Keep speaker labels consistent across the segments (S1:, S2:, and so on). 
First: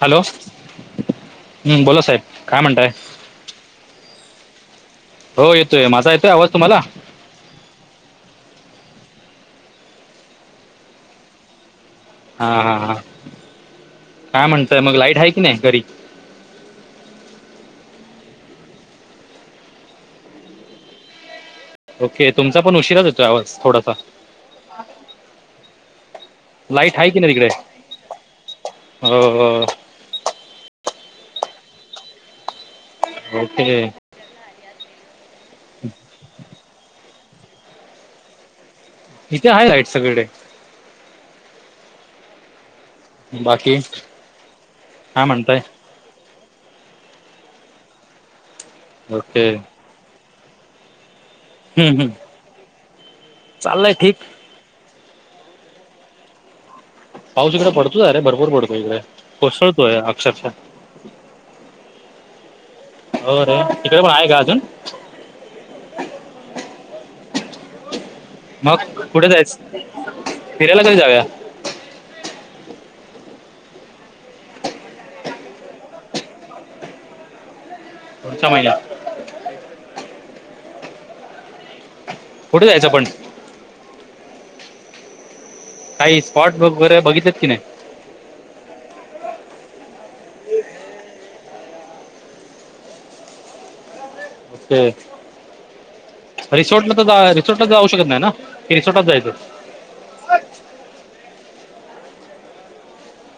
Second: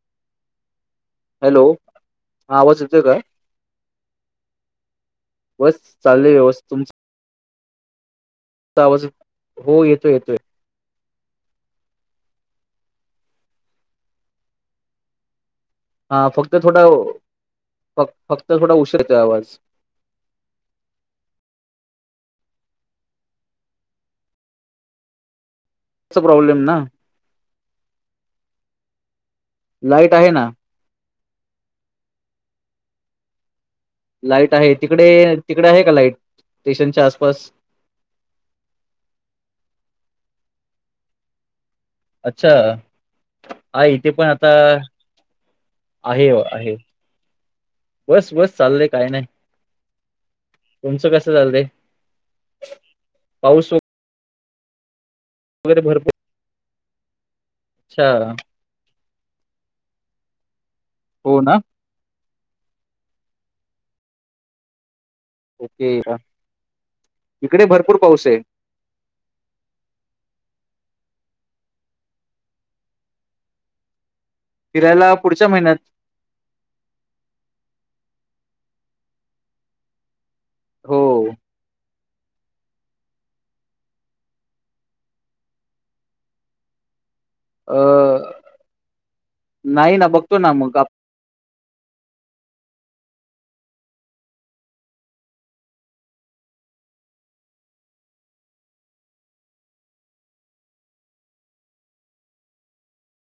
S1: Hello.
S2: Hello
S1: हम्म बोला साहेब
S2: हा
S1: काय
S2: आवाज
S1: म्हणताय?
S2: येतोय का
S1: हो
S2: बस
S1: येतोय. माझा येतोय
S2: चाललंय
S1: आवाज
S2: व्यवस्थित
S1: तुम्हाला?
S2: तुमचा आवाज येतो, हो येतोय येतोय.
S1: हा हा हा काय म्हणताय म, लाईट हाय की नाय घरी?
S2: हा फक्त थोडा, फक फक्त थोडा उशीर येतोय आवाज.
S1: ओके. तुमचा पण उशिराच येतोय आवाज थोडासा.
S2: प्रॉब्लेम ना
S1: लाईट हाय कि नाही तिकडे? अं
S2: लाईट आहे ना.
S1: ओके.
S2: लाईट आहे. तिकडे तिकडे आहे का लाईट स्टेशनच्या आसपास.
S1: इथे आहे लाईट सगळीकडे.
S2: अच्छा
S1: बाकी
S2: आहे इथे पण आता.
S1: काय म्हणताय
S2: आहे आहे बस बस चाललंय काय नाही.
S1: ओके
S2: तुमचं कसं चालय?
S1: हम्म हम्म. चाल्लय ठीक.
S2: बर बर ते
S1: पाऊस इकडे पडतोया रे. भरपूर पडतोय इकडे. कोसळतोय अक्षरशः.
S2: हो ना.
S1: हो रे. तिकडे पण आहे का अजून?
S2: ओके. इकडे भरपूर पाऊसे.
S1: मग कुठे जायचं? फिरायला कधी जाऊया?
S2: फिरायला पुढच्या महिन्यात.
S1: पुढच्या महिन्यात.
S2: हो.
S1: कुठे जायचं पण? काही स्पॉट बुक वगैेरे बघिल्यात की नाही?
S2: अं नाही ना बघतो ना मग आ
S1: ओके. रिसॉर्टला तर जा रिसोर्टला जाऊ शकत नाही ना की रिसॉर्टात जायचं?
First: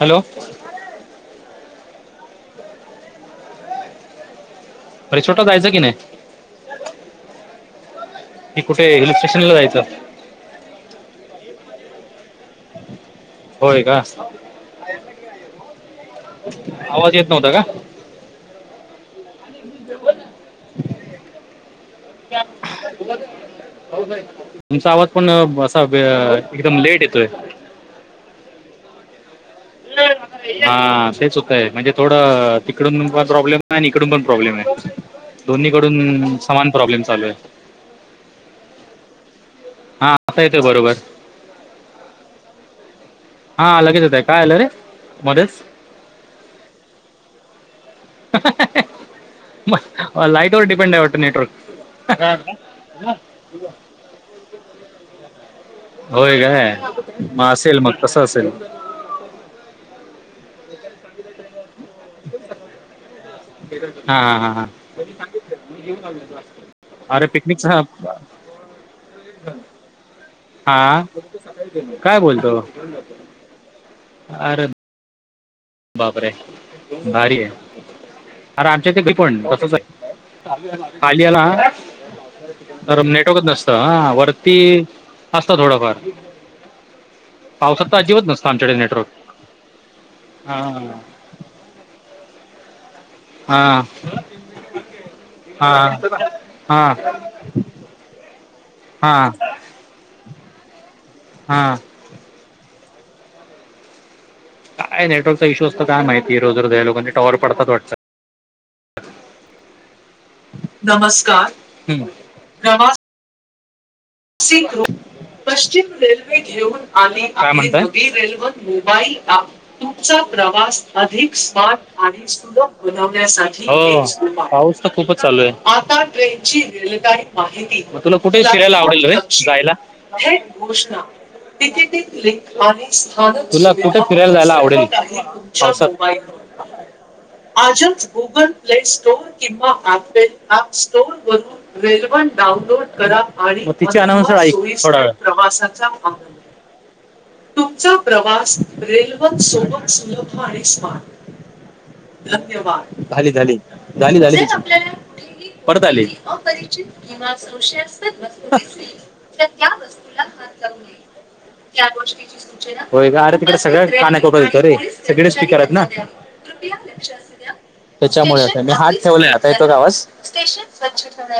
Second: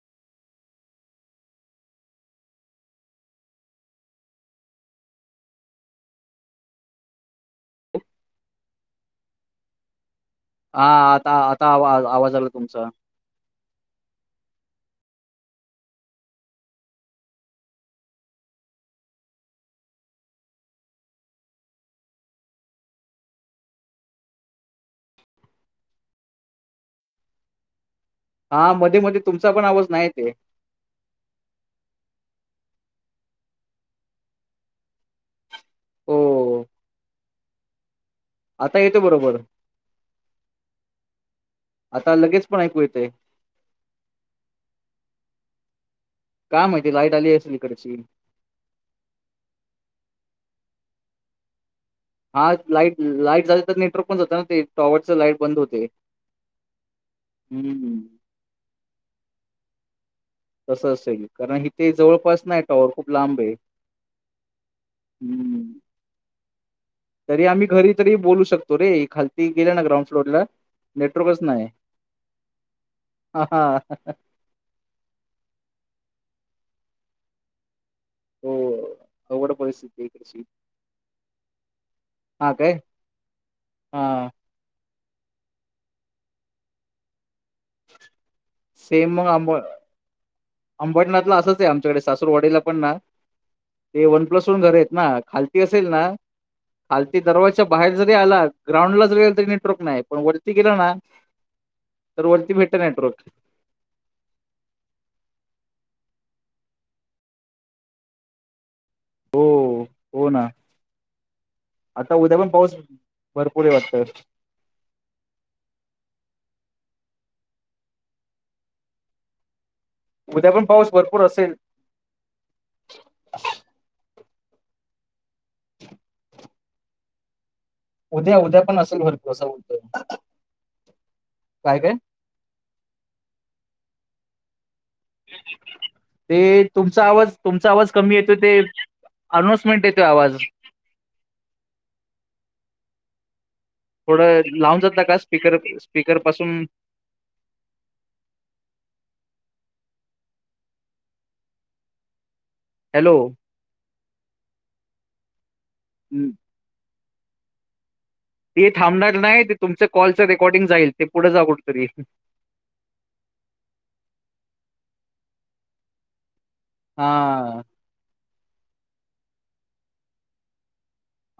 S1: हॅलो. रिसॉर्ट ल जायच की नाही कि कुठे हिल स्टेशनला जायचं?
S2: हा आता आता आवा आवाज आला तुमचा.
S1: होय का आवाज येत नव्हता का? आणि [unintelligible] हो [inaudible] [unintelligible] तुमचा आवाज पण ब असा एकदम लेट येतोय.
S2: हा मध्ये मध्ये तुमचा पण आवाज नाही ते.
S1: हा तेच होतं आहे म्हणजे थोडं तिकडून पण प्रॉब्लेम आहे आणि इकडून पण प्रॉब्लेम आहे. दोन्ही कडून
S2: हो
S1: समान प्रॉब्लेम चालू आहे.
S2: आता येतो बरोबर.
S1: हा आता येतोय बरोबर.
S2: आता लगेच पण ऐकू येतय.
S1: हा लगेच होेत आहे काय आलं रे मध्येच.
S2: काय माहिती लाईट आली असेल इकडची.
S1: [unintelligible] मग लाईटवर डीपेंड आहे वाटत नेटवर्क.
S2: हा लाईट लाईट झाली तर नेटवर्क पण जात ना ते टॉवरच लाईट बंद होते.
S1: होय काय मग असेल मग
S2: हम्म.
S1: तसं असेल.
S2: तसं असले. कारण इथे जवळपास नाही टॉवर खूप लांब आहे
S1: हां हां हां हां
S2: हम्म.
S1: [inaudible]
S2: तरी आम्ही
S1: पिकनिकचा
S2: घरी तरी बोलू शकतो रे खालती गेल्या ना ग्राउंड फ्लोर ला.
S1: हा काय बोलतो
S2: हा हा
S1: अरे. बापरे भारी आहे.
S2: हो
S1: अरे आमच्या ते पण [inaudible]
S2: अवघड
S1: कसच
S2: परिस्थिती इकडची.
S1: आहे पालयाला.
S2: हा काय?
S1: अर नेटवकत असत
S2: हा
S1: वर. ती असता थोडाफार पावसात तर अजिबात नसत आमच्याकडे नेटवर्क.
S2: सेम मग आंबो
S1: हां
S2: अंबरनाथला असंच आहे आमच्याकडे सासूरवाडीला पण ना
S1: हां
S2: ते वन प्लस वून घर आहेत ना खालती असेल ना
S1: हां
S2: खालती दरवाज. बाहेर जरी आला ग्राउंडला
S1: हां
S2: जरी तरी नेटवर्क नाही पण वरती गेला ना
S1: हा
S2: तर वरती भेटत नेटवर्क.
S1: काय नेटवर्कचा इशू असतंय काय माहिती रोज रोज या लोकांची टॉवर पडतात वाटत.
S2: हो हो ना
S1: हम्म.
S2: आता उद्या पण पाऊस. भरपूर हे वाटत.
S1: सीख रू [unintelligible] पश्चिम रेल्वे घेऊन आणि काय म्हणता [unintelligible] रेल्वर मोबाईल. [inaudible] तुमचा
S2: उद्या पण
S1: प्रवास
S2: पाऊस भरपूर
S1: अधिक
S2: असेल
S1: स्मार्ट. [unintelligible] हो पाऊस तर खूप च चालू आहे. [unintelligible] मा तुला
S2: उद्या
S1: कुठे
S2: उद्या
S1: फीरयल
S2: पण असेल
S1: आवडल
S2: भरपूर असं
S1: जायला?
S2: बोलतोय काय काय
S1: तुला कुठे फिरायला जायला आवडेल? पावसात?
S2: ते तुमचा आवाज तुमचा आवाज कमी येतोय ते
S1: म
S2: अनाउन्समेंट येतोय आवाज
S1: तिच्या - अनाउंस
S2: थोडं
S1: ऐक थोडा वेळ.
S2: हम्.
S1: तुमचा प्रवास रेल्वे सोबत सुलभ आणि स्मार्ट- धन्यवाद!
S2: हॅलो
S1: झाली झाली. झाली झाली तिची. परत आली. किंवा संशयास्पद वस्तू -
S2: ते थांबणार नाही. ते तुमच कॉलचं रेकॉर्डिंग जाईल ते पुढे जा कुठंतरी.
S1: होय का? अरे तिकडे सगळ्या पाण्या [unintelligible] होेत रे सगळेच [unintelligible]
S2: हा
S1: त्याच्यामुळे. मी हात ठेवलाय. आता येतो का आवाज?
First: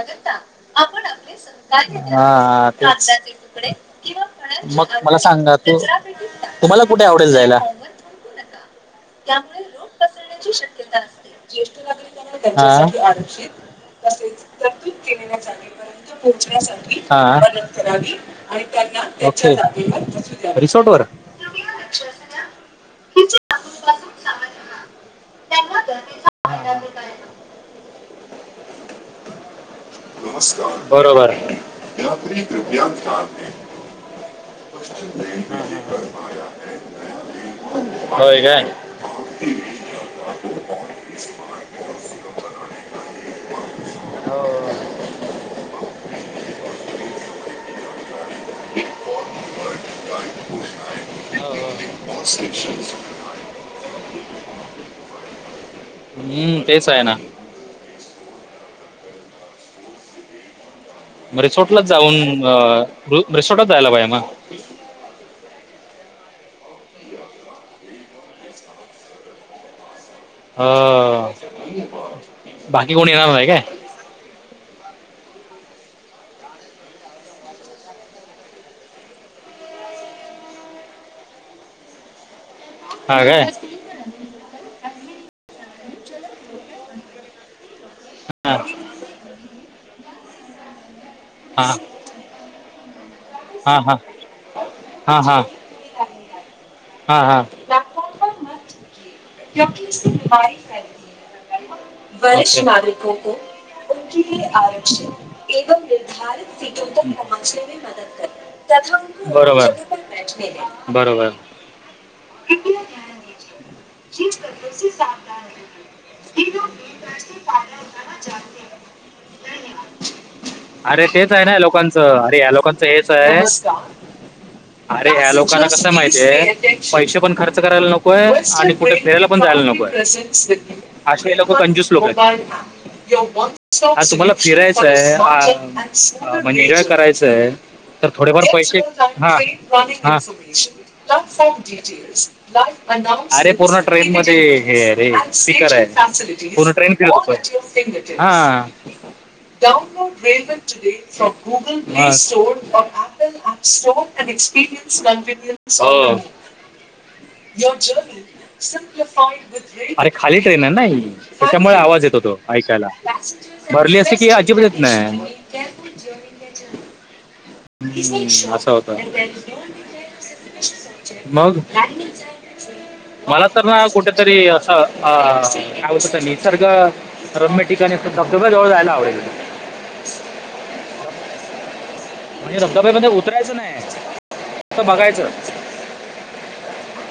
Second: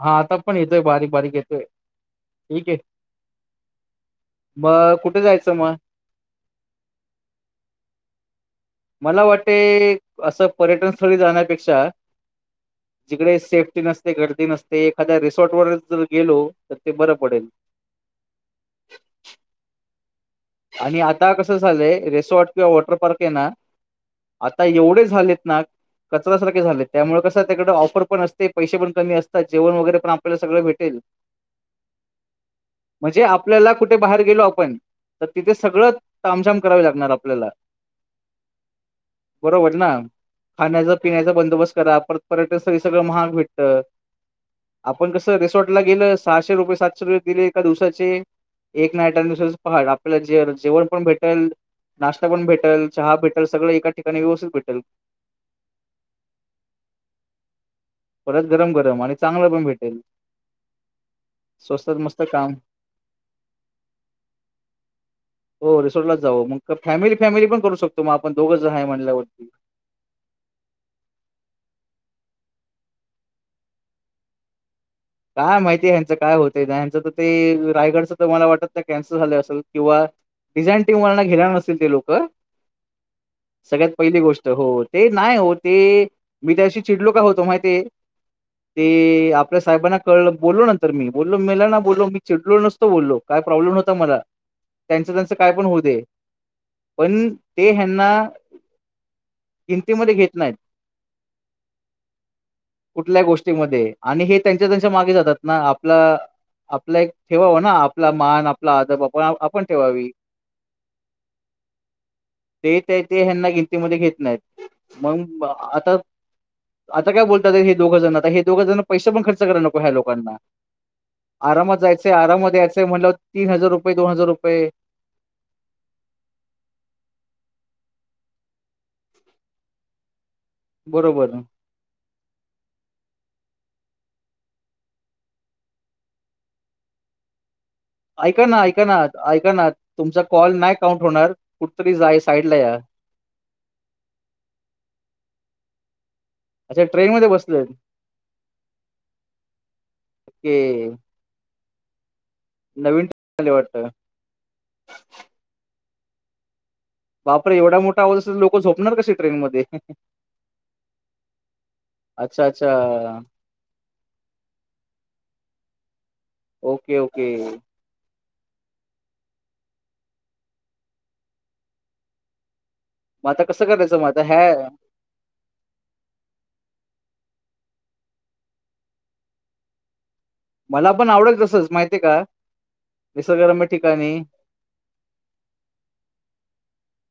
S2: हा आता पण येतोय बारीक बारीक येतोय
S1: हां.
S2: ठीक
S1: हां.
S2: आहे
S1: तेच.
S2: मग
S1: मगं मला
S2: कुठे जायचं
S1: सांगा.
S2: मग
S1: तू तुम्हांला कुठे आवडेल जायंला?
S2: मला वाटते असं पर्यटन स्थळी जाण्यापेक्षा जिकडे सेफ्टी
S1: हां.
S2: नसते गर्दी नसते. एखाद्या रिसॉर्ट वर जर गेलो तरं ते बरं-
S1: आं?
S2: पडेल
S1: अच्छा [unintelligible]
S2: आणि आता कसं झालंय? रेसॉर्ट किंवा वॉटर पार्क आहे ना? आता एवढे झालेत ना- कचऱ्यासारखे झालेत. त्यामुळे कसं तिकडं ऑफर पणं असतें. पैसे पणं कमी असतांत. जेवणं वगैरें पणं सगळं आपल्याला सगळं भेटेल.
S1: [inaudible]
S2: याला कुठे बाहेर गेलो आपणं- तरं तिथे सगळं तामझाम करावी लागणार आपल्यांला.
S1: होय काय
S2: बरोबर नां? खाण्यांचा पिण्यांचा बंदोबस्तं करा. परतं पर्यटन स्थळीं सगळं महाग भेटतं.
S1: हो हो.
S2: आपणं कसं रिसॉर्ट लां गेलो सहाशे रुपये सातशे रुपये दिले एका दिवसाचे- एक नाईट आणि दुसऱ्या दिवसाचं पहाट आपल्याला जे जेवणं पणं भेटल- नाश्ता पणं भेटल. चहा भेटल. सगळं एका ठिकाणीं व्यवस्थित भेटल.
S1: हम्मं. तेचं आहे ना.
S2: परतं गरम गरम आणि चांगलं पणं भेटेल.
S1: रिसोर्टलांच
S2: स्वस्तात मस्त
S1: जाऊंन,
S2: काम
S1: अं- रिसॉर्टलाचं जायला पाहिजे ना?
S2: हो. रिसॉर्टलाच जावं. मगं कां फॅमिली फॅमिली पणं करूं शकतो मगं, आपणं दोघांच जण आहे म्हणल्यावरती.
S1: हा. बाकी कोणी येणारं नाहीं कायं?
S2: कायं माहिती ह्यांचं कायं होतय ना? ह्यांचं तरं ते रायगडचं तरं मला वाटतं कॅन्सल झालं असेल किंवा- डिझाईन टीम वाल्यांना घेणारं नसतील ते लोकं.
S1: हां काय?
S2: सगळ्यांत पहिली गोष्ट. हो. ते नाहीं हो ते मी त्या दीवशी चिडलो कां होतो माहिती आहे?
S1: हां.
S2: ते आपल्या साहेबांना कळ बोललो. नंतर मी बोललो मेला
S1: हा
S2: नां बोलो मी चिडलो नसतो बोललो. कायं प्रॉब्लेम
S1: हा
S2: नव्हता
S1: हा
S2: मला. त्यांचं
S1: हा
S2: त्यांचं
S1: हा
S2: कायं पणं होऊ दे.
S1: हा
S2: पणं
S1: हा
S2: ते ह्यांना-
S1: क्योकिसे
S2: किमतीमध्ये घेत नाहीत.
S1: बिमारी फैलती है
S2: कुठल्या गोष्टीमध्ये आणि हे त्यांच्या त्यांच्या मागे जातात ना आपला आपला एक ठेवावा ना आपला मान, आपला आदब आपण
S1: [inaudible]
S2: आपण
S1: बरोबर.
S2: ठेवावी.
S1: बरोबर.
S2: ते ते ते ह्यांना गिनतीमध्ये घेतं नाहीत मगं ब आता आता कायं बोलतात हे दोघजंण आता हे दोघं जणाना पैसे पणं खर्च करायला नको ह्या लोकांना
S1: अरे तेच आहे नां
S2: आरामात
S1: लोकांच
S2: जायचंय,
S1: अरे या
S2: आरामात
S1: लोकांच
S2: यायचंय
S1: हेचं
S2: म्हणल्यावर
S1: आहे.
S2: रुपये, रुपये
S1: अरे ह्या लोकांना कसं माहितय पैसे पणं खर्च करायला नकोय आणि कुठे फिरायला पणं जायला नकोय असे
S2: बरोबर.
S1: हे लोकं कंजुस लोकं आहेत. हां तुम्हाला फिरायचंय अ म्हणजे एन्जॉय करायचंय आहे. तरं थोडेफार
S2: ऐका ना,
S1: पैसे
S2: ऐका ना,
S1: हां
S2: ऐका ना, तुमचा कॉल नाही काउंट होणार. कुठेतरी जा साइडला या.
S1: हां अरे पूर्ण ट्रेन मध्यें हे आहे रे स्पीकर आहे. पूर्ण
S2: अच्छा
S1: ट्रेन
S2: ट्रेनमध्ये
S1: फिरतोस
S2: बसलेत.
S1: होय
S2: ओके.
S1: हा
S2: नवीन ट्रेन आली
S1: मस्तं
S2: वाटतं.
S1: [unintelligible]
S2: बापरे एवढा मोठा आवाज असंच लोकं झोप
S1: अरे खाली ट्रेन आहे ना ही त्यांच्यामुळे आवाज येतो तो
S2: अच्छा,
S1: ऐकायला
S2: अच्छा.
S1: भरली असतें की अजिब येत नाही
S2: ओके ओके
S1: असं होता मग
S2: मग आता
S1: मला
S2: कसं
S1: तरं नां
S2: करायचं मग आता
S1: कुठेतरी
S2: ह्या
S1: असं अ कायं होतं ते निसर्ग रोममॅटिक आणि असं धबधबा जवळं जायला आवडेल
S2: मला पण आवडेल तसंच माहितीय का
S1: म्हणजे धबधब्यामध्ये उतरायचं
S2: निसर्गरम्य
S1: नाही
S2: ठिकाणी.
S1: फक्त बघायचं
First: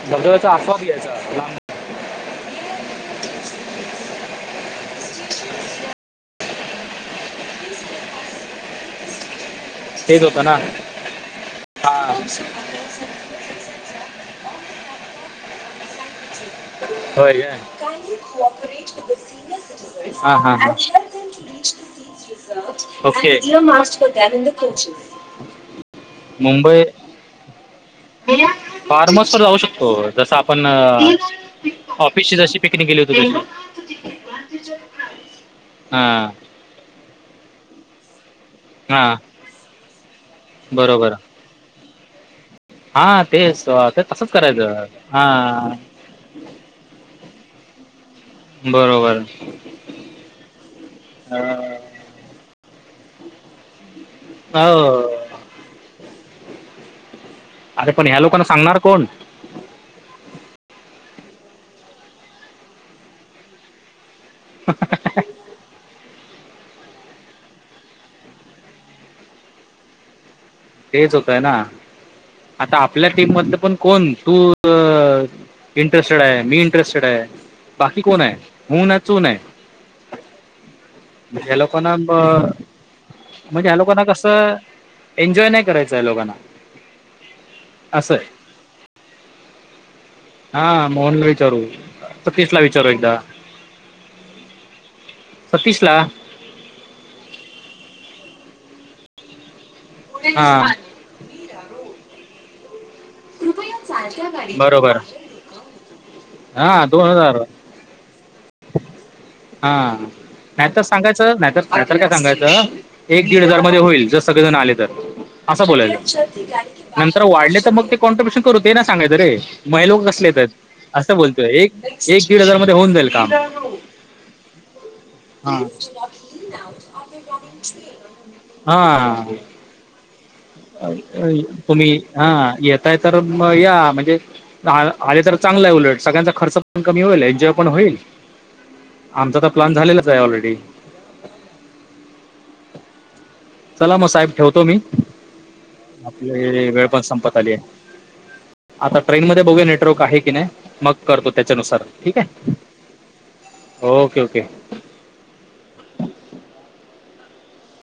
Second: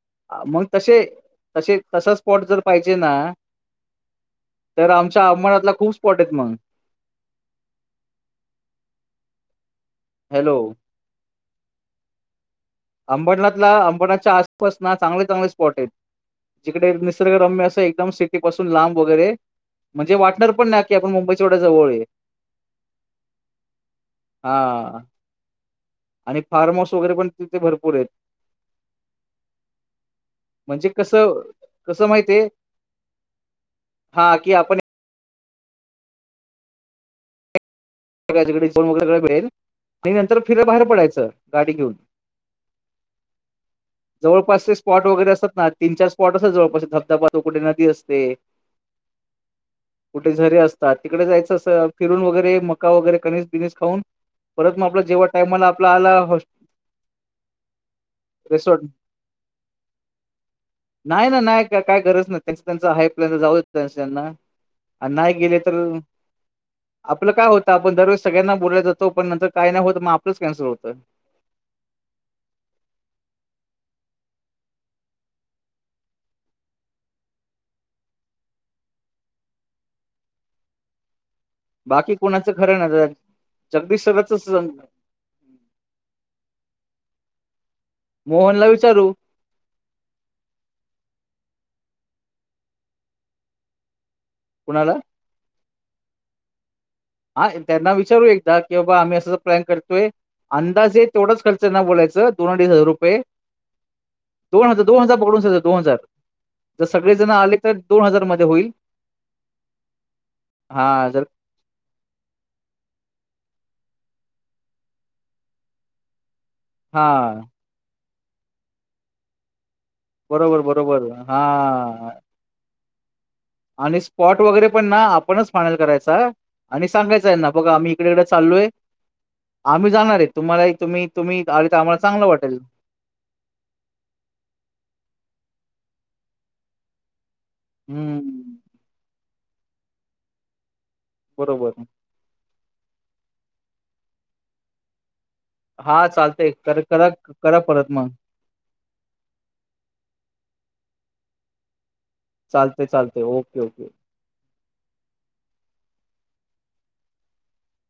S1: धबधब्याचा आस्वाद घ्यायचा लांब
S2: तसच स्पॉट जर पाहिजे ना तर आमच्या अवमळातला खूप स्पॉट आहेत मग
S1: तेच होत ना
S2: हॅलो.
S1: हा
S2: अंबरनाथला अंबरनाथच्या आसपास ना चांगले चांगले स्पॉट आहेत. जिकडे निसर्ग
S1: होय काय?
S2: रम्य असं एकदम सिटी पासून लांब वगैरे म्हणजे
S1: हा
S2: वाटणार
S1: हा हा
S2: पण नाही की आपण मुंबई हा
S1: [inaudible]
S2: आणि फार्म हाऊस वगैरे पण तिथे भरपूर आहेत.
S1: फार्महाऊसवर जाऊ शकतो जस आपण
S2: म्हणजे कसं कसं
S1: ऑफिसची
S2: माहितीये
S1: जशी पिकनिक गेली होती तशी
S2: हा की आपण
S1: हा हां
S2: [inaudible]
S1: हा तेच अ ते तसंच
S2: जवळपासचे
S1: करायचं
S2: स्पॉट
S1: हा
S2: वगैरे असतात ना तीन चार स्पॉट असतो जवळपास धबधबा तर कुठे नदी असते.
S1: बरोबर
S2: कुठे झरे असतात तिकडं जायचं अस
S1: अ,
S2: फिरून वगैरे मका वगैरे कनिस बिनीस खाऊन परत
S1: हो
S2: मग जेव्हा टाइमाला आपला आला
S1: अरे पण ह्या लोकांना सांगणार
S2: रेसॉर्ट
S1: कोण
S2: नाही ना नाही का काय गरज नाही त्यांच त्यांच हाय आहे प्लान तर जाऊदे त्यांच त्यांना आणि नाही गेले तर आपलं काय होत. आपण दरवेस सगळ्यांना बोलवलो जातो पण नंतर काय नाही होत मग आपल च कॅन्सल होत.
S1: तेच होतय ना आता आपल्या टीम मधनं पण कोण तू इंटरेस्टेड आहे मी इंटरेस्टेड आहे बाकी कोण आहे हूं नाही चू नाही. ह्या लोकांना ब
S2: बाकी कोणाचं खरं ना
S1: म्हणजे ह्या
S2: जगदीश
S1: लोकांना
S2: सरच
S1: कसं एन्जॉय नाही करायचा आहे या लोकांना असं आहे
S2: मोहनला विचारू
S1: हा, मोहनला विचारू, सतिशला विचार एकदा.
S2: कोणाला?
S1: सतीशला.
S2: हा, त्यांना विचारू एकदा, की बाबा आम्ही अस असं, प्लॅन करतोय,
S1: हा
S2: अंदाजे तेवढाच खर्च येणार बलायचं दोन अडीच हजार रुपये दोन हजार,
S1: बरोबर
S2: दोन हजार पकडून [unintelligible] दोन हजार,
S1: हा
S2: जर
S1: दोन
S2: सगळे जण
S1: हजार
S2: आले दोन हजार मध्ये होईल.
S1: हा, नाहीतर
S2: हा जर
S1: सांगायचं, नाहीतर नाहीतर काय सांगायचं, एक दीड हजार मध्ये होईल, जर सगळेजण आले तर. असं बोलायच,
S2: हा
S1: नंतर वाढले तर मग ते कॉन्ट्रिब्युशन करू, ते नाही सांगायचं रे म
S2: बरोबर बरोबर
S1: असं बोलतोय, एक
S2: हा
S1: दीड हजार मध्ये होऊन जाईल काम.
S2: आणि स्पॉट वगैरे पण ना आपणच
S1: हा
S2: फायनल करायचा, आणि सांगायच हेना, बघा आम्ही इकडे ईकडे चलोय
S1: हा
S2: आम्ही जाणार आहे, तुम्हाला तुम्ही तुम्ही आलात तर आम्हाला चांगलं वाटल.
S1: नाही तर म या, म्हणजे आले तर चांगलं आहे, उलट सगळ्यांचा खर्च पण कमी होईल आणि पण होईल,
S2: हम्म
S1: आमचा तर प्लन झालेलाच आहे ऑलरेडी.
S2: बरोबर.
S1: चला मग साहेब ठेवतो मी,
S2: हा चालतंय
S1: आपले
S2: कर
S1: वेळ पण
S2: करा
S1: संपत आली
S2: करा
S1: आहे.
S2: परत मग
S1: आता ट्रेन मध्ये बघूया नेटवर्क आहे की नाही, मग करतो त्याच्यानुसार ठीक आहे.
S2: चालतंय चालतंय, ओके ओके.
S1: ओके.